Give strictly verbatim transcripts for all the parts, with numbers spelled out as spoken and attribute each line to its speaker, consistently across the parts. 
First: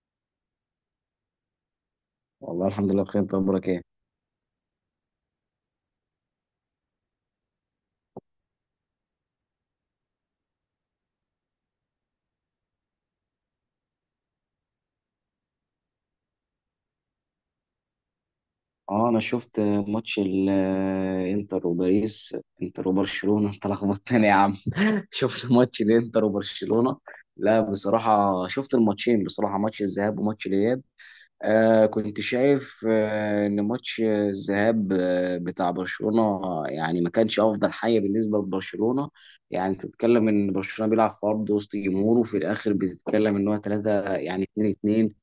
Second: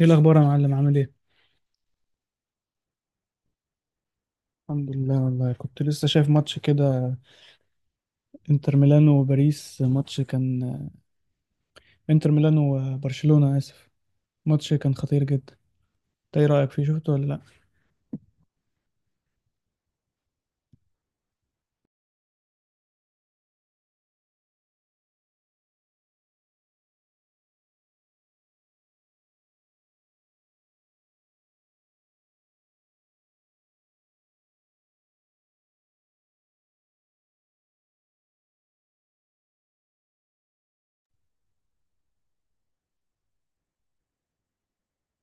Speaker 1: ايه الاخبار يا معلم؟ عامل ايه؟
Speaker 2: والله الحمد لله بخير. انت اخبارك ايه؟
Speaker 1: الحمد لله، والله كنت لسه شايف ماتش كده. انتر ميلانو وباريس، ماتش كان انتر ميلانو وبرشلونة، اسف. ماتش كان خطير جدا. انت ايه رأيك فيه؟ شفته ولا لا؟
Speaker 2: اه، انا شفت ماتش الانتر وباريس، انتر وبرشلونه. انت لخبطتني يا عم. شفت ماتش الانتر وبرشلونه. لا، بصراحه شفت الماتشين، بصراحه ماتش الذهاب وماتش الاياب. آه كنت شايف، آه ان ماتش الذهاب آه بتاع برشلونه يعني ما كانش افضل حاجه بالنسبه لبرشلونه. يعني تتكلم ان برشلونه بيلعب في ارض وسط جمهوره، وفي الاخر بتتكلم ان هو ثلاثه، يعني اتنين اتنين.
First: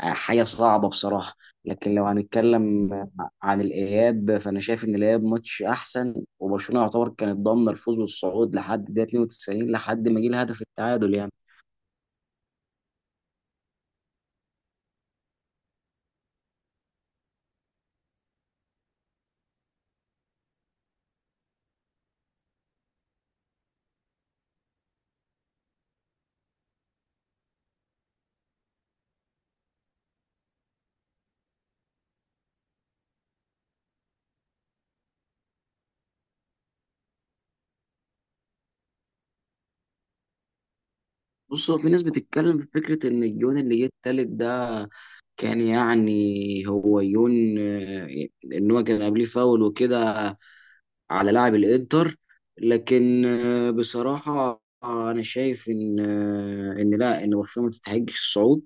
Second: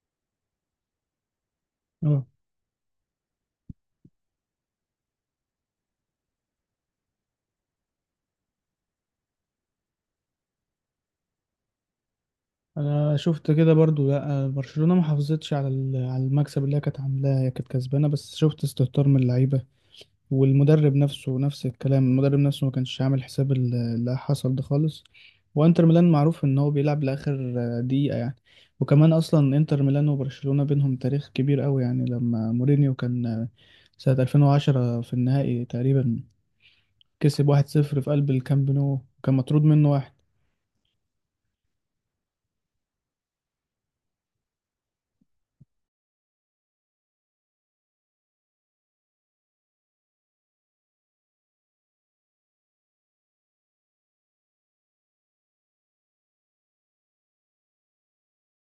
Speaker 2: آه، حاجه صعبه بصراحه. لكن لو
Speaker 1: اه،
Speaker 2: هنتكلم عن الاياب، فانا شايف ان الاياب ماتش احسن، وبرشلونه يعتبر كانت ضامنه الفوز والصعود لحد دقيقه اتنين وتسعين، لحد ما جه الهدف التعادل يعني.
Speaker 1: انا شفت كده برضو. لا، برشلونة ما حافظتش على ال- على المكسب اللي هي كانت عاملاه، هي كانت كسبانة، بس شفت استهتار من اللعيبة والمدرب نفسه. نفس الكلام، المدرب نفسه ما كانش عامل حساب ال- اللي حصل ده خالص. وانتر ميلان معروف ان هو بيلعب لاخر دقيقة يعني. وكمان اصلا انتر ميلان وبرشلونة بينهم تاريخ كبير قوي، يعني لما مورينيو كان سنة ألفين وعشرة في النهائي تقريبا، كسب واحد صفر في قلب الكامب نو وكان مطرود منه واحد.
Speaker 2: بص، هو في ناس بتتكلم في فكره ان الجون اللي جه التالت ده كان يعني، هو يون، آه، ان هو كان قبليه فاول وكده، على لاعب الانتر. لكن آه، بصراحة انا شايف ان، آه، ان لا، ان برشلونة ما تستحقش الصعود.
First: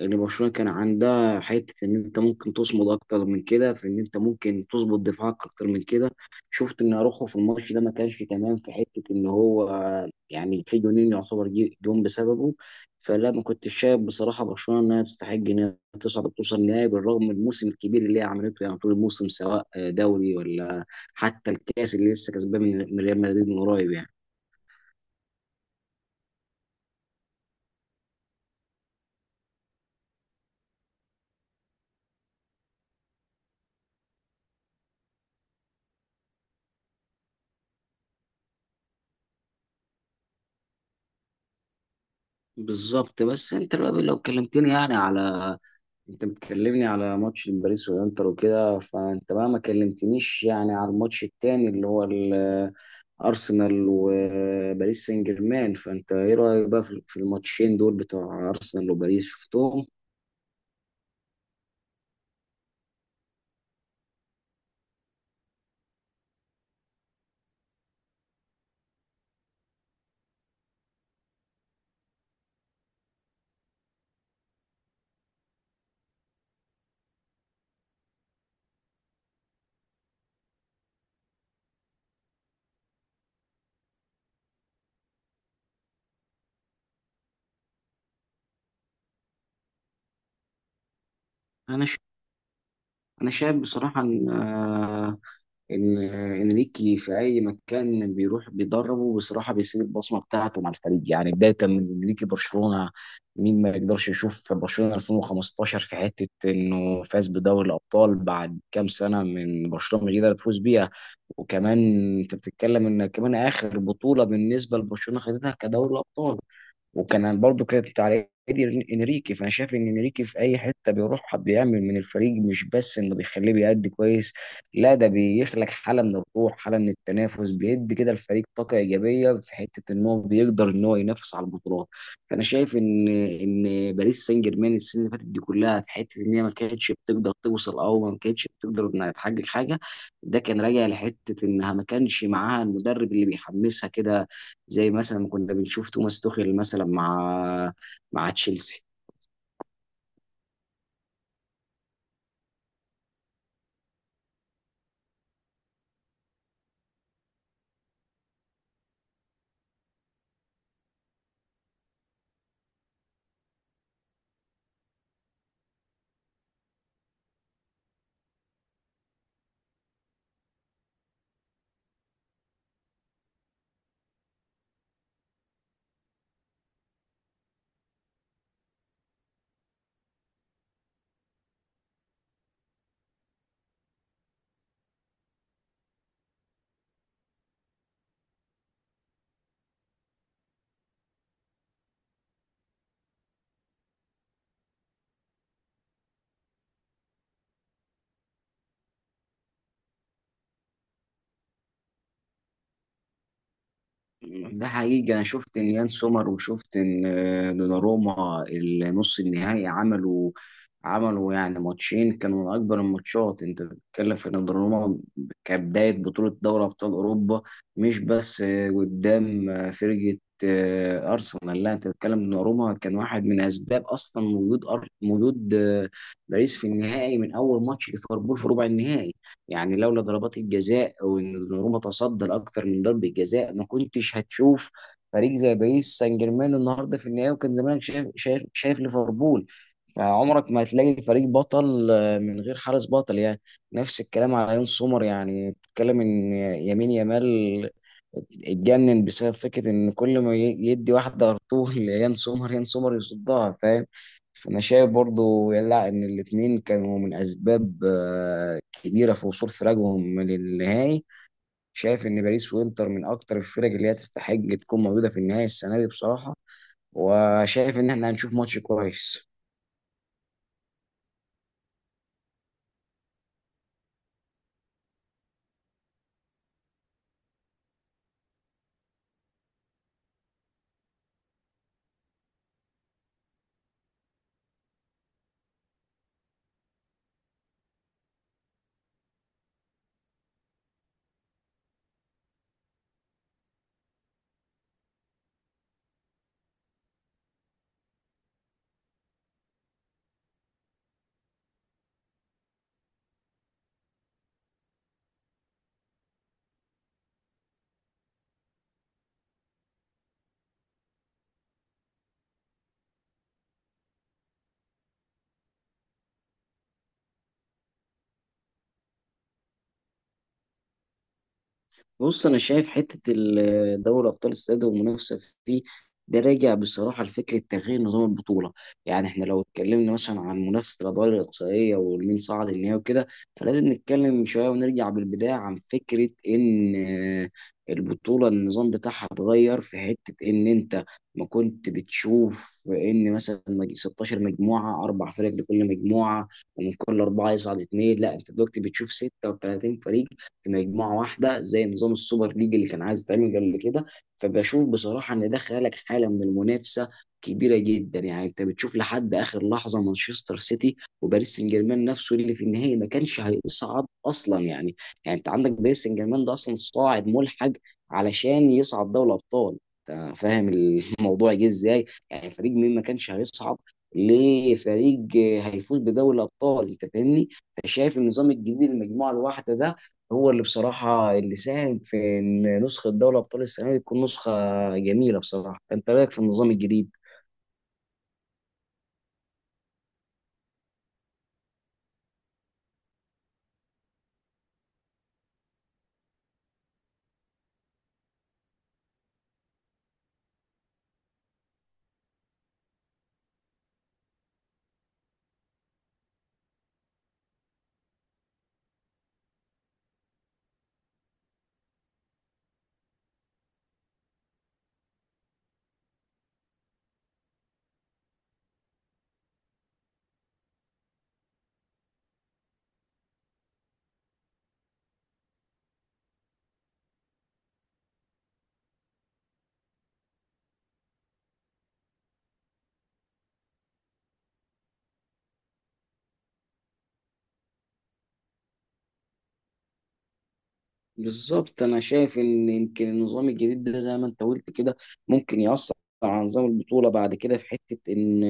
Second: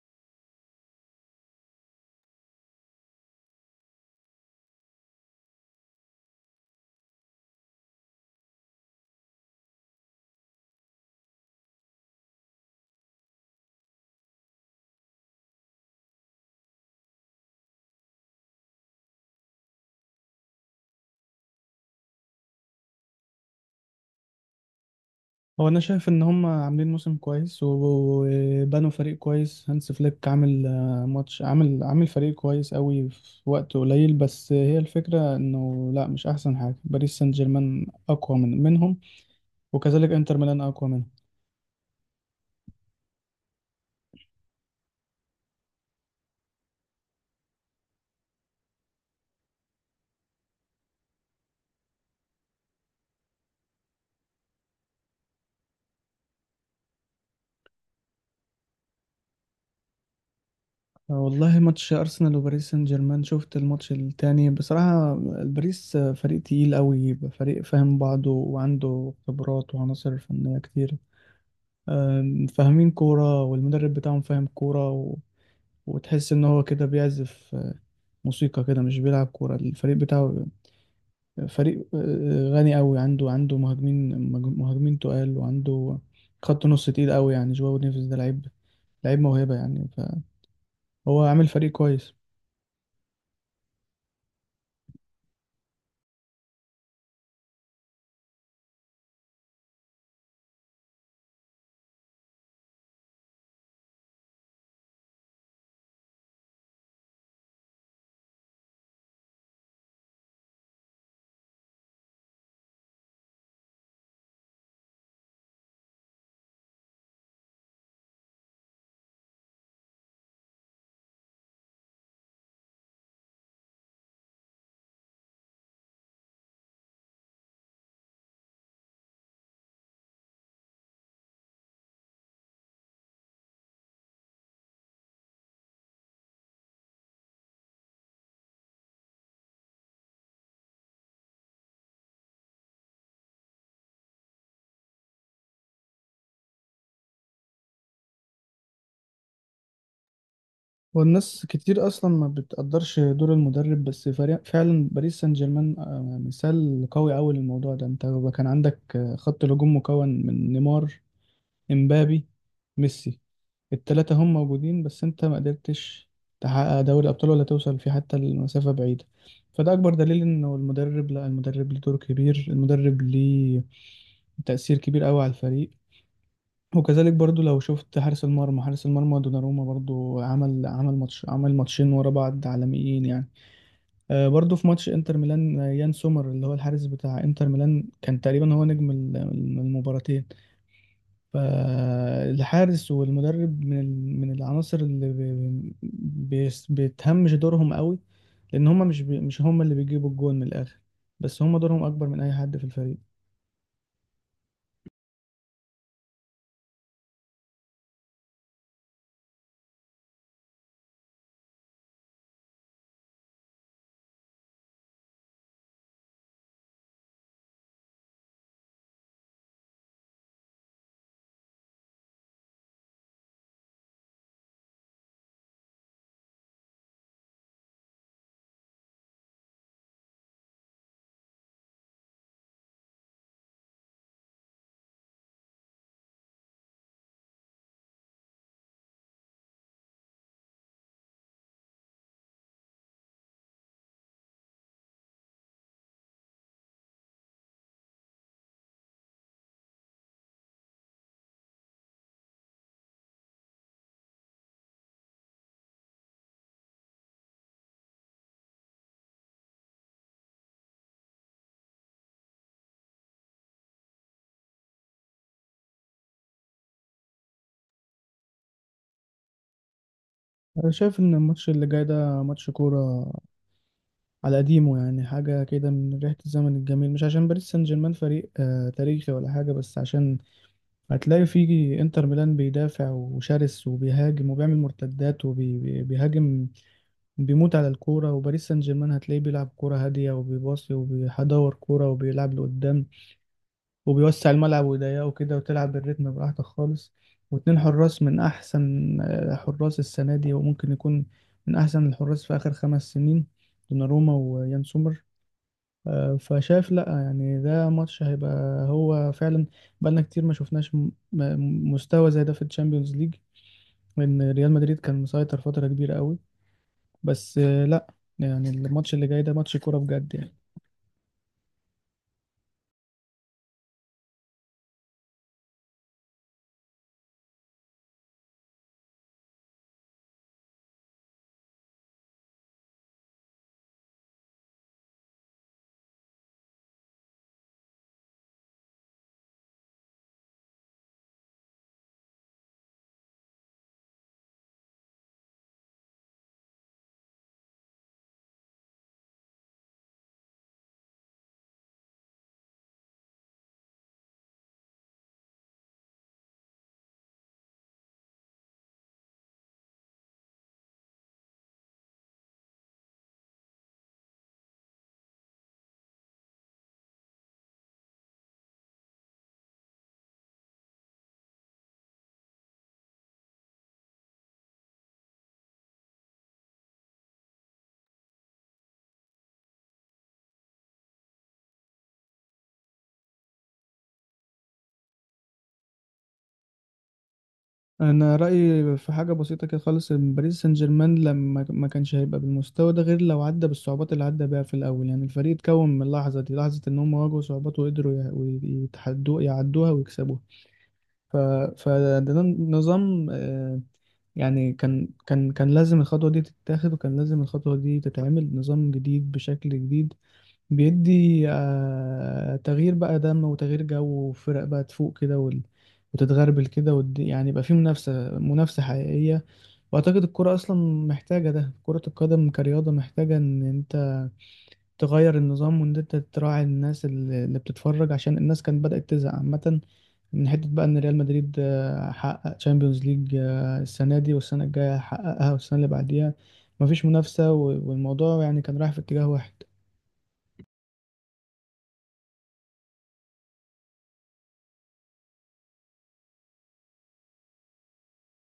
Speaker 2: ان برشلونة كان عندها حتة ان انت ممكن تصمد اكتر من كده، في ان انت ممكن تظبط دفاعك اكتر من كده. شفت ان اروخو في الماتش ده ما كانش تمام، في حتة ان هو آه، يعني في جونين يعتبر جي- جون بسببه. فلا، ما كنتش شايف بصراحة برشلونة انها تستحق انها تصعد وتوصل النهائي، بالرغم من الموسم الكبير اللي هي عملته يعني طول الموسم، سواء آه، دوري، ولا حتى الكاس اللي لسه كسبان من من ريال مدريد من قريب يعني.
Speaker 1: هو انا شايف ان هم عاملين موسم كويس و- وبنوا فريق كويس. هانس فليك عامل آه، ماتش، عامل عامل فريق كويس قوي في وقت قليل، بس هي الفكرة انه لا، مش احسن حاجة. باريس سان جيرمان اقوى من منهم، وكذلك انتر ميلان اقوى منهم.
Speaker 2: بالظبط. بس انت بقى لو كلمتني يعني على، انت بتكلمني على ماتش باريس والانتر وكده، فانت بقى ما كلمتنيش يعني على الماتش التاني اللي هو ال- ارسنال وباريس سان جيرمان. فانت ايه رايك بقى في في الماتشين دول بتوع ارسنال وباريس؟ شفتهم؟
Speaker 1: والله، ماتش ارسنال وباريس سان جيرمان شفت الماتش التاني بصراحة. باريس فريق تقيل قوي، فريق فاهم بعضه وعنده خبرات وعناصر فنية كتير، آم، فاهمين كورة، والمدرب بتاعهم فاهم كورة. وتحس ان هو كده بيعزف موسيقى كده، مش بيلعب كورة. الفريق بتاعه فريق غني قوي، عنده عنده مهاجمين، مهاجمين تقال، وعنده خط نص تقيل قوي، يعني جواو نيفيز ده لعيب، لعيب موهبة يعني. فهو عامل فريق
Speaker 2: انا ش...
Speaker 1: كويس.
Speaker 2: انا شايف بصراحه ان، ان انريكي في اي مكان بيروح بيدربه بصراحه بيسيب البصمه بتاعته مع الفريق. يعني بدايه من انريكي برشلونه، مين ما يقدرش يشوف برشلونه الفين وخمستاشر في حته انه فاز بدوري الابطال بعد كام سنه من برشلونه مش قادر تفوز بيها. وكمان انت بتتكلم ان كمان اخر بطوله بالنسبه لبرشلونه خدتها كدوري الابطال، وكان برضه كانت على ايدي انريكي. فانا شايف ان انريكي في اي حته بيروح بيعمل من الفريق مش بس انه بيخليه بيأدي كويس، لا، ده بيخلق حاله من الروح، حاله من التنافس، بيدي كده الفريق طاقه ايجابيه، في حته ان هو بيقدر ان هو ينافس على البطولات. فانا شايف ان ان باريس سان جيرمان السنه اللي فاتت دي كلها، في حته ان هي ما كانتش بتقدر توصل او ما كانتش بتقدر انها تحقق حاجه، ده كان راجع لحته انها ما كانش معاها المدرب اللي بيحمسها كده، زي مثلا ما كنا بنشوف توماس توخيل مثلا مع مع تشيلسي.
Speaker 1: والناس كتير اصلا ما بتقدرش دور المدرب، بس فريق فعلا باريس سان جيرمان آه، مثال قوي قوي للموضوع ده. انت كان عندك آه، خط الهجوم مكون من نيمار، امبابي، ميسي، التلاتة هم موجودين، بس انت ما قدرتش تحقق دوري ابطال ولا توصل في حتى المسافة بعيدة. فده اكبر دليل انه المدرب، لا، المدرب ليه دور كبير، المدرب ليه تأثير كبير قوي على الفريق. وكذلك برضو لو شفت حارس المرمى، حارس المرمى دوناروما برضو عمل عمل ماتش، عمل ماتشين ورا بعض عالميين يعني. آه، برضو في ماتش انتر ميلان، آه، يان سومر اللي هو الحارس بتاع انتر ميلان كان تقريبا هو نجم ال- المباراتين. فالحارس والمدرب من ال- من العناصر اللي بي- بيس- بتهمش دورهم قوي، لان هما مش بي مش هما اللي بيجيبوا الجون من الاخر، بس هما دورهم اكبر من اي حد في الفريق.
Speaker 2: ده حقيقي. انا شفت ان يان سومر، وشفت ان آه، دوناروما النص النهائي عملوا، عملوا يعني ماتشين كانوا من اكبر الماتشات. انت بتتكلم في ان دوناروما كبدايه بطوله دوري ابطال اوروبا، مش بس آه، قدام، آه، فرقه، آه، ارسنال. لا، انت بتتكلم دوناروما كان واحد من اسباب اصلا وجود، أر- وجود آه، باريس في النهائي، من اول ماتش ليفربول في ربع النهائي. يعني لولا ضربات الجزاء وان دوناروما تصدى لاكتر من ضربه جزاء، ما كنتش هتشوف فريق زي باريس سان جيرمان النهارده في النهائي، وكان زمانك شايف شايف, شايف ليفربول. فعمرك ما هتلاقي فريق بطل آه، من غير حارس بطل يعني. نفس الكلام على يون سومر. يعني بتتكلم ان يمين يامال اتجنن بسبب فكره ان كل ما ي- يدي واحده ارطول يان سومر، يان سومر يصدها، فاهم؟ فانا شايف برضو، لا، ان الاتنين كانوا من اسباب آه، كبيره في وصول فراقهم للنهائي. شايف ان باريس وانتر من اكتر الفرق اللي هي تستحق تكون موجوده في النهائي السنه دي بصراحه. وشايف ان احنا هنشوف ماتش كويس.
Speaker 1: انا شايف ان الماتش اللي جاي ده ماتش كورة على قديمه، يعني حاجة كده من ريحة الزمن الجميل، مش عشان باريس سان جيرمان فريق آه، تاريخي ولا حاجة، بس عشان هتلاقي فيه انتر ميلان بيدافع وشرس وبيهاجم وبيعمل مرتدات وبيهاجم، بيموت على الكورة، وباريس سان جيرمان هتلاقيه بيلعب كورة هادية وبيباصي وبيدور كورة وبيلعب لقدام وبيوسع الملعب ويضيقه كده، وتلعب بالريتم براحتك خالص. واتنين حراس من أحسن آه، حراس السنة دي، وممكن يكون من أحسن الحراس في آخر خمس سنين، دوناروما ويان سومر. آه، فشايف لأ يعني ده ماتش هيبقى، هو فعلا بقالنا كتير ما شفناش م- م- مستوى زي ده في الشامبيونز ليج، لأن ريال مدريد كان مسيطر فترة كبيرة قوي. بس آه، لا يعني، الماتش اللي جاي ده ماتش كورة بجد يعني.
Speaker 2: بص، انا شايف حته ال- دوري ابطال السادة والمنافسه فيه، ده راجع بصراحه لفكره تغيير نظام البطوله. يعني احنا لو اتكلمنا مثلا عن منافسه الادوار الاقصائيه والمين صعد النهائي وكده، فلازم نتكلم شويه ونرجع بالبدايه عن فكره ان، آه، البطوله النظام بتاعها اتغير، في حته ان انت ما كنت بتشوف ان مثلا مج- ستاشر مجموعه، اربع فرق لكل مجموعه، ومن كل اربعه يصعد اثنين. لا، انت دلوقتي بتشوف ستة وثلاثين فريق في مجموعه واحده، زي نظام السوبر ليج اللي كان عايز يتعمل قبل كده. فبشوف بصراحه ان ده خلق حاله من المنافسه كبيره جدا. يعني انت بتشوف لحد اخر لحظه، مانشستر سيتي وباريس سان جيرمان نفسه اللي في النهائي ما كانش هيصعد اصلا يعني. يعني انت عندك باريس سان جيرمان ده اصلا صاعد ملحق علشان يصعد دوري الابطال. انت فاهم الموضوع جه ازاي؟ يعني فريق مين ما كانش هيصعد لفريق هيفوز بدوري الابطال، انت فاهمني؟ فشايف النظام الجديد المجموعه الواحده ده هو اللي بصراحة اللي ساهم في إن نسخة دوري أبطال السنة دي تكون نسخة جميلة بصراحة. أنت رأيك في النظام الجديد؟
Speaker 1: انا رأيي في حاجة بسيطة كده خالص، إن باريس سان جيرمان لما ما كانش هيبقى بالمستوى ده غير لو عدى بالصعوبات اللي عدى بيها في الاول. يعني الفريق اتكون من اللحظة دي، لحظة ان هم واجهوا صعوبات وقدروا يع- ويتحدوا يعدوها ويكسبوها. ف... فده نظام آه، يعني، كان كان كان لازم الخطوة دي تتاخد، وكان لازم الخطوة دي تتعمل نظام جديد بشكل جديد، بيدي آه، تغيير بقى دم، وتغيير جو، وفرق بقى تفوق كده وال... وتتغربل كده ود... يعني يبقى في منافسة منافسة حقيقية. وأعتقد الكرة أصلا محتاجة ده، كرة القدم كرياضة محتاجة إن أنت تغير النظام، وإن أنت تراعي الناس اللي اللي بتتفرج، عشان الناس كانت بدأت تزهق عامة من حتة بقى إن ريال مدريد آه، حقق تشامبيونز ليج السنة دي، والسنة الجاية حققها، والسنة اللي بعديها. مفيش منافسة، و- والموضوع يعني كان رايح في اتجاه واحد.
Speaker 2: بالظبط. انا شايف ان يمكن النظام الجديد ده زي ما انت قلت كده ممكن يأثر على نظام البطولة بعد كده، في حتة ان،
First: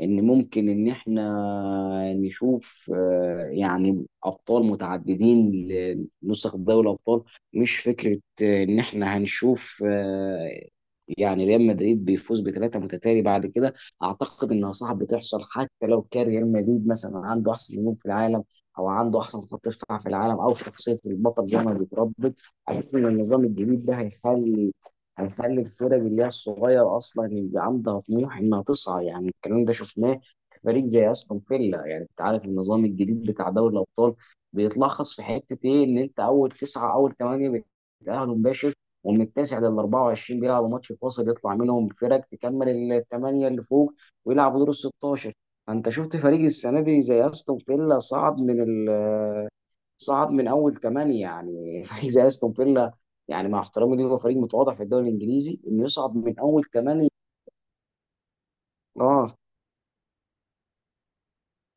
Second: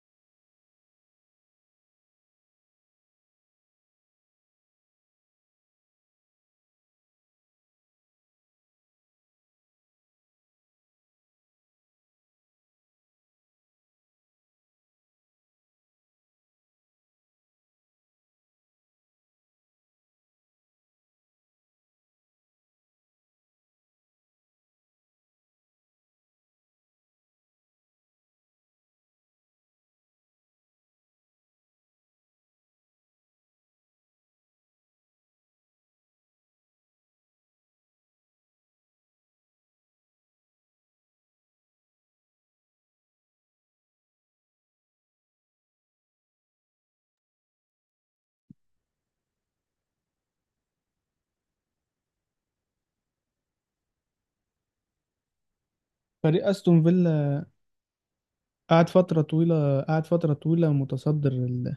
Speaker 2: ان ممكن ان احنا نشوف، آه، يعني ابطال متعددين لنسخ دوري الابطال. مش فكرة آه، ان احنا هنشوف، آه، يعني ريال مدريد بيفوز بثلاثة متتالي بعد كده. اعتقد انها صعب تحصل، حتى لو كان ريال مدريد مثلا عنده احسن نجوم في العالم، او عنده احسن خط دفاع في العالم، او شخصيه البطل زي ما بيتربط. اشوف ان النظام الجديد ده هيخلي، هيخلي الفرق اللي هي الصغيره اصلا يبقى عندها طموح انها تسعى. يعني الكلام ده شفناه في فريق زي استون فيلا. يعني انت عارف النظام الجديد بتاع دوري الابطال بيتلخص في حته ايه؟ ان انت اول تسعه، اول ثمانيه بيتاهلوا مباشر، ومن التاسع لل اربعه وعشرين بيلعبوا ماتش فاصل يطلع منهم فرق تكمل الثمانيه اللي فوق ويلعبوا دور ال ستاشر. انت شفت فريق السنه دي زي استون فيلا صعد من ال صعد من اول ثمانيه يعني. فريق زي استون فيلا، يعني مع احترامي ليه هو فريق متواضع في الدوري الانجليزي، انه يصعد من
Speaker 1: فريق
Speaker 2: اول
Speaker 1: أستون
Speaker 2: ثمانيه.
Speaker 1: فيلا قعد فترة
Speaker 2: اه.
Speaker 1: طويلة قعد فترة طويلة متصدر ال...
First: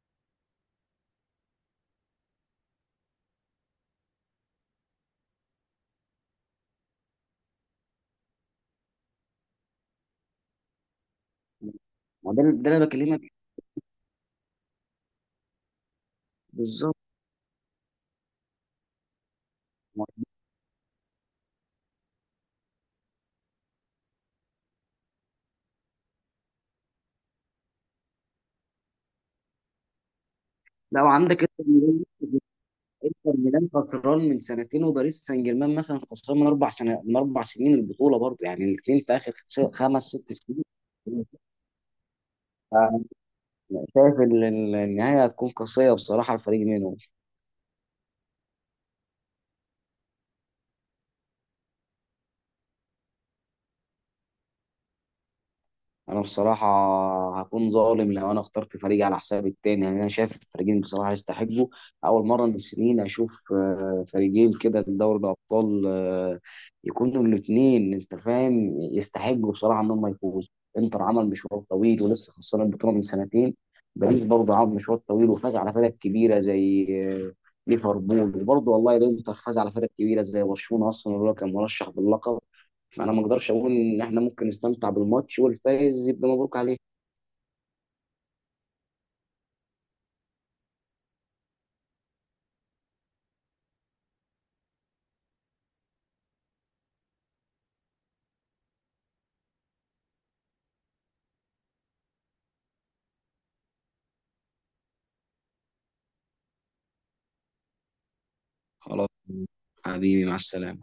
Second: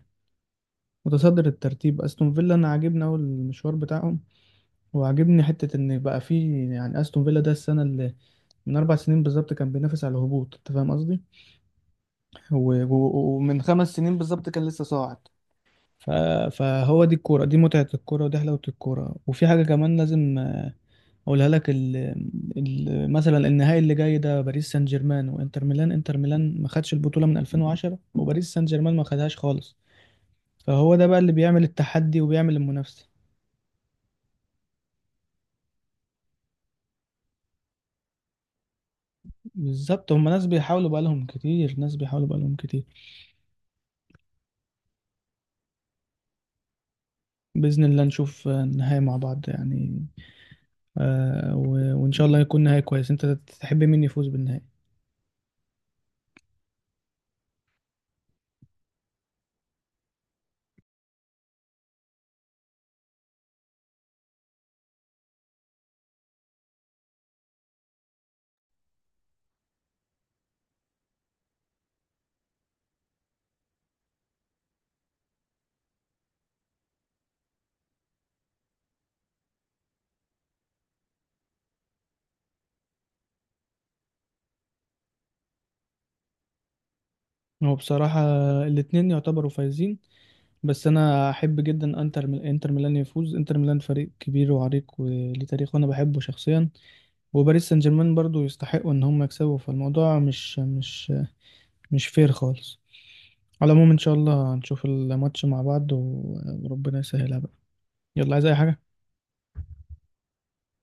Speaker 1: متصدر الترتيب. أستون فيلا أنا عاجبني أوي المشوار بتاعهم، وعاجبني حتة إن بقى فيه يعني أستون فيلا ده السنة اللي من أربع سنين بالظبط كان بينافس على الهبوط. أنت فاهم قصدي؟
Speaker 2: ما ده ده اللي
Speaker 1: و-
Speaker 2: انا بكلمك فيه.
Speaker 1: و- ومن خمس سنين بالظبط كان لسه صاعد. ف-
Speaker 2: بالظبط.
Speaker 1: فهو دي الكورة، دي متعة الكورة، ودي حلاوة الكورة. وفي حاجة كمان لازم أقولها لك، ال ال مثلا النهائي اللي جاي ده، باريس سان جيرمان وإنتر ميلان. إنتر ميلان ما خدش البطولة من ألفين وعشرة، وباريس سان جيرمان ما خدهاش خالص. فهو ده
Speaker 2: لو
Speaker 1: بقى اللي
Speaker 2: عندك انتر
Speaker 1: بيعمل
Speaker 2: ميلان،
Speaker 1: التحدي وبيعمل المنافسة.
Speaker 2: انتر ميلان خسران من سنتين، وباريس سان جيرمان مثلا خسران من اربع سنة، من اربع سنين البطوله برضه، يعني الاثنين في اخر خس- خمس
Speaker 1: بالظبط، هما
Speaker 2: ست
Speaker 1: ناس
Speaker 2: سنين.
Speaker 1: بيحاولوا بقالهم كتير، ناس بيحاولوا بقالهم كتير.
Speaker 2: شايف ال- ال- النهايه هتكون قاسيه بصراحه الفريق منهم.
Speaker 1: بإذن الله نشوف النهائي مع بعض يعني، آه، و- وإن شاء الله يكون نهائي كويس. أنت تحب مين يفوز بالنهائي؟
Speaker 2: انا بصراحه هكون ظالم لو انا اخترت فريق على حساب التاني. يعني انا شايف الفريقين بصراحه يستحقوا. اول مره من سنين اشوف آه، فريقين كده في دوري الابطال، آه، يكونوا الاثنين، انت فاهم، يستحقوا بصراحه ان هم يفوزوا. انتر عمل مشوار طويل ولسه خسران البطوله من سنتين، باريس برضه عمل مشوار طويل وفاز على فرق كبيره زي آه، ليفربول، وبرضه والله الانتر فاز على فرق كبيره زي برشلونه اصلا اللي هو كان مرشح باللقب. فانا ما اقدرش اقول، ان احنا ممكن نستمتع بالماتش، والفايز يبقى مبروك عليه.
Speaker 1: هو بصراحة الاتنين يعتبروا فايزين، بس انا احب جدا انتر ميل- انتر ميلان يفوز. انتر ميلان فريق كبير وعريق وليه تاريخ وانا بحبه شخصيا، وباريس سان جيرمان برضو يستحقوا ان هم يكسبوا. فالموضوع مش مش مش فير خالص. على العموم ان شاء الله هنشوف الماتش مع بعض، و- وربنا يسهلها بقى. يلا، عايز اي حاجة؟
Speaker 2: خلاص. حبيبي، مع السلامة.